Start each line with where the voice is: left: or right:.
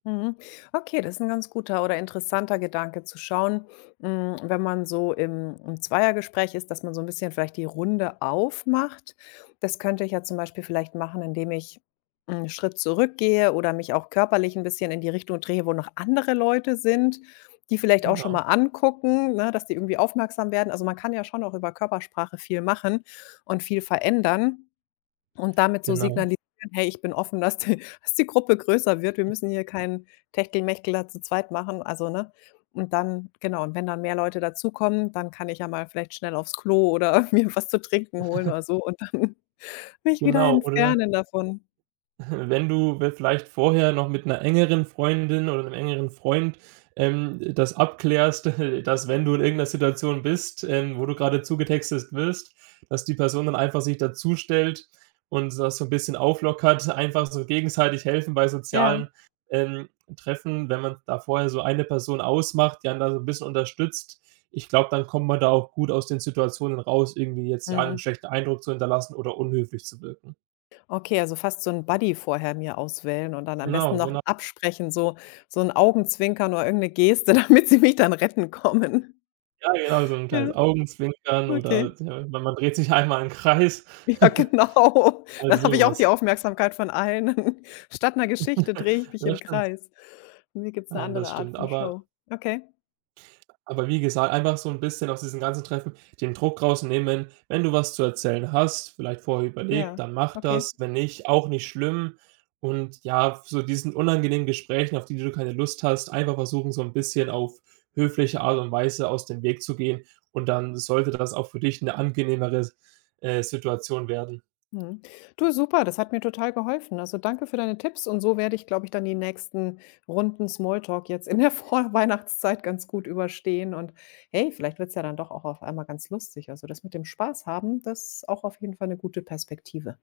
left: Mhm, okay, das ist 'n ganz guter oder interessanter Gedanke zu schauen, hm, wenn man so im im Zweiergespräch ist, dass man so 'n bisschen vielleicht die Runde aufmacht. Das könnte ich ja zum Beispiel vielleicht machen, indem ich 'n Schritt zurückgehe, oder mich auch körperlich 'n bisschen in die Richtung drehe, wo noch andere Leute sind, die vielleicht auch schon
right: Genau.
left: mal angucken, ne, dass die irgendwie aufmerksam werden. Also, man kann ja schon auch über Körpersprache viel machen und viel verändern und damit so
right: Genau.
left: signalisieren: „Hey, ich bin offen, dass die dass die Gruppe größer wird.“ Wir müssen hier keinen Techtelmechtel da zu zweit machen, also ne? Und dann genau, und wenn dann mehr Leute dazukommen, dann kann ich ja mal vielleicht schnell aufs Klo, oder mir was zu trinken holen, oder so und dann mich wieder
right: Genau, oder
left: entfernen davon.
right: Wenn du w vielleicht vorher noch mit 'ner engeren Freundin oder 'nem engeren Freund, ähm, das abklärst, dass wenn du in irgend 'ner Situation bist, ähm, wo du gerade zugetextet wirst, dass die Person dann einfach sich dazustellt und das so 'n bisschen auflockert, einfach so gegenseitig helfen bei
left: Ja.
right: sozialen, ähm, Treffen, wenn man da vorher so 1 Person ausmacht, die einen da so 'n bisschen unterstützt, ich glaube, dann kommt man da auch gut aus den Situationen raus, irgendwie jetzt ja 'n
left: Mhm.
right: schlechten Eindruck zu hinterlassen oder unhöflich zu wirken.
left: Okay, also fast so 'n Buddy vorher mir auswählen und dann am besten
right: Genau,
left: noch
right: gena
left: absprechen, so so 'n Augenzwinker oder irgend 'ne Geste, damit sie mich dann retten kommen.
right: Ja, genau so 'n
left: Ja,
right: kleines Augenzwinkern oder
left: okay.
right: [unintelligible] man man dreht sich einmal im Kreis.
left: Ja genau,
right: Also,
left: dann habe ich auch
right: sowas.
left: die Aufmerksamkeit von allen. Statt 'ner Geschichte drehe ich mich
right: Ja
left: im
right: stimmt.
left: Kreis. Mir gibt's 'ne
right: Nein,
left: andere
right: das
left: Art
right: stimmt,
left: von
right: aber
left: Show. Okay.
right: Aber wie gesagt, einfach so 'n bisschen aus diesem ganzen Treffen den Druck rausnehmen, wenn wenn du was zu erzählen hast, vielleicht vorher überlegt,
left: Ja,
right: dann mach
left: okay.
right: das, wenn nicht, auch nicht schlimm Und ja, f so diesen unangenehmen Gesprächen, auf die du keine Lust hast, einfach versuchen, so 'n bisschen auf höfliche Art und Weise aus dem Weg zu gehen und dann sollte dann das auch für dich 'ne angenehmere S äh, Situation werden.
left: Mhm, du super, das hat mir total geholfen. Also, danke für deine Tipps. Und so werde ich, glaube ich, dann die nächsten Runden Smalltalk jetzt in der Vorweihnachtszeit ganz gut überstehen und hey, vielleicht wird's ja dann doch auch auf einmal ganz lustig. Also, das mit dem Spaß haben, das auch auf jeden Fall 'ne gute Perspektive.